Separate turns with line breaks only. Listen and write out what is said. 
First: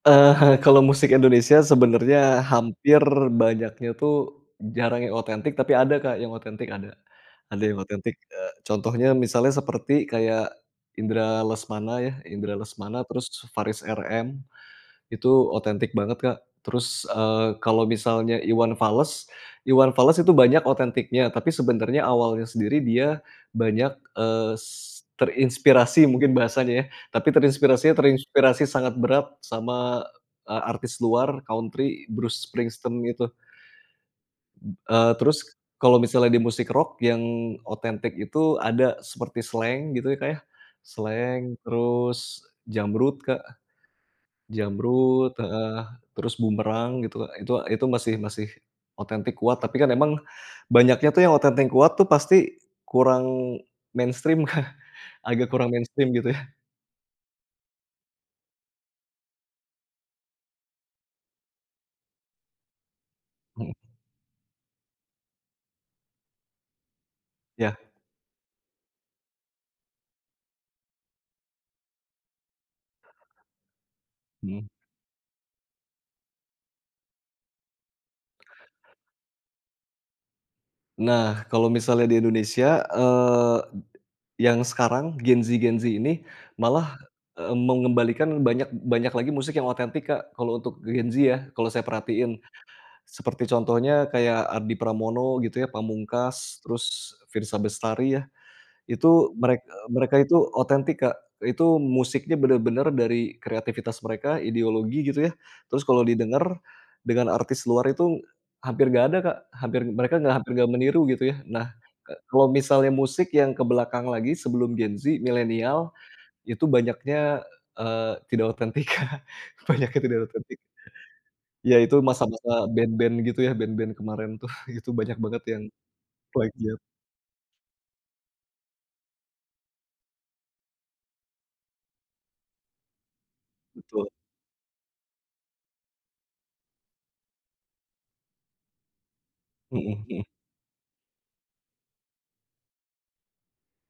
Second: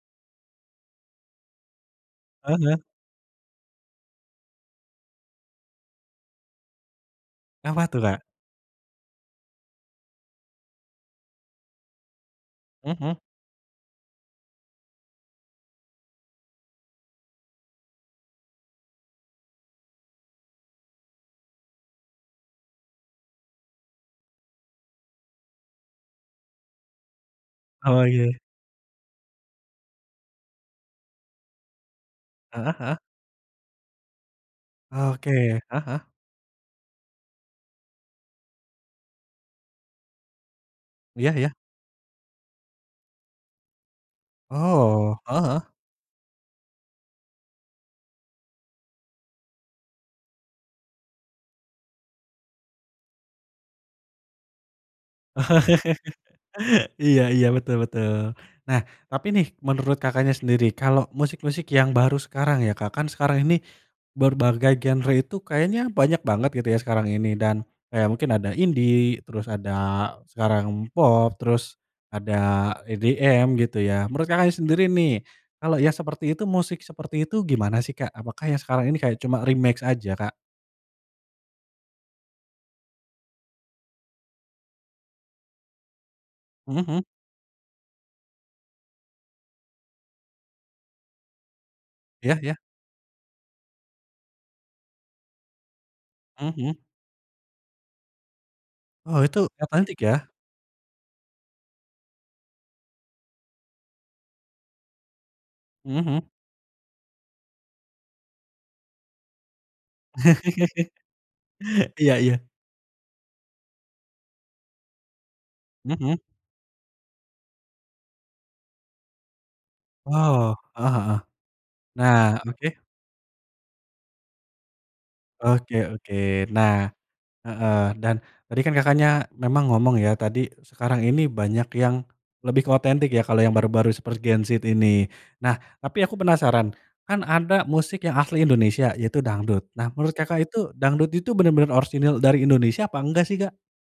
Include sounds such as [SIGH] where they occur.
Eee, eh, kalau musik Indonesia sebenarnya
Heeh.
hampir banyaknya tuh jarang yang otentik, tapi ada Kak yang otentik ada. Ada yang
Apa tuh
otentik,
Kak?
e contohnya misalnya seperti kayak Indra Lesmana ya, Indra Lesmana
Heeh.
terus Faris RM, itu otentik banget, Kak. Terus, eee, kalau misalnya Iwan Fals Iwan Fals itu banyak otentiknya tapi sebenarnya awalnya sendiri dia banyak, eee, s terinspirasi mungkin bahasanya ya tapi terinspirasinya
Oh iya.
terinspirasi sangat berat sama e artis luar country, Bruce
Heeh heeh.
Springsteen itu eee,
Oke,
terus
heeh
kalau
heeh.
misalnya di musik rock yang otentik itu ada seperti Slank gitu ya Kak ya,
Iya
Slank
iya.
terus Jamrud Kak,
Oh,
Jamrud
heeh heeh.
heeh, terus Boomerang gitu, itu itu masih masih otentik kuat, tapi kan emang banyaknya tuh yang otentik kuat tuh pasti kurang mainstream Kak, agak kurang mainstream gitu ya.
[LAUGHS] Iya iya, betul betul. Nah tapi nih menurut Kakaknya sendiri, kalau musik-musik yang baru sekarang ya Kak, kan sekarang ini berbagai genre itu kayaknya banyak banget gitu ya sekarang ini dan
Iya.
kayak mungkin ada indie, terus ada sekarang pop, terus ada EDM gitu ya. Menurut Kakaknya
Mhm.
sendiri nih, kalo yang seperti itu musik seperti itu gimana sih, Kak? Apakah yang sekarang
[CLICKS TONGUE]
ini kayak cuma remake aja, Kak?
Nah, kalau misalnya di Indonesia, eee, [SWALLOWS] yang sekarang Gen Z-Gen Z ini
Mhm
malah
mhm.
e mengembalikan banyak banyak lagi musik yang otentik Kak, kalau untuk Gen Z ya kalau saya
Iya,
perhatiin.
ya.
Seperti contohnya kayak Ardi Pramono gitu ya,
Mhm
Pamungkas
mhm.
terus Firsa Bestari ya,
Oh
itu
itu
merek e
otentik
mereka
ya.
itu otentik Kak, itu musiknya bener-bener dari kreativitas mereka, ideologi gitu ya, terus
Mhm
kalau
mhm.
didengar dengan artis luar itu hampir nggak ada Kak, hampir mereka nggak hampir nggak meniru gitu ya. Nah,
[LAUGHS]
e
Iya iya.
kalau misalnya musik yang ke belakang lagi sebelum Gen Z, millenial
Mhm mhm.
itu banyaknya, eee, tidak otentik Kak, banyaknya tidak
Wow,
otentik.
heeh heeh,
Iya, itu
nah,
masa-masa
oke.
band-band gitu ya, band-band kemarin tuh itu banyak banget yang
Oke oke.
flight jet.
Nah heeh, dan tadi kan Kakaknya memang ngomong ya, tadi sekarang ini banyak yang lebih ke otentik ya kalo yang baru-baru
Betul.
seperti Gen Z ini. Nah, tapi aku penasaran, kan ada musik yang asli Indonesia yaitu dangdut. Nah,
Mhm
menurut
mhm.
Kakak itu dangdut itu bener-bener orisinil dari Indonesia apa enggak sih, Kak?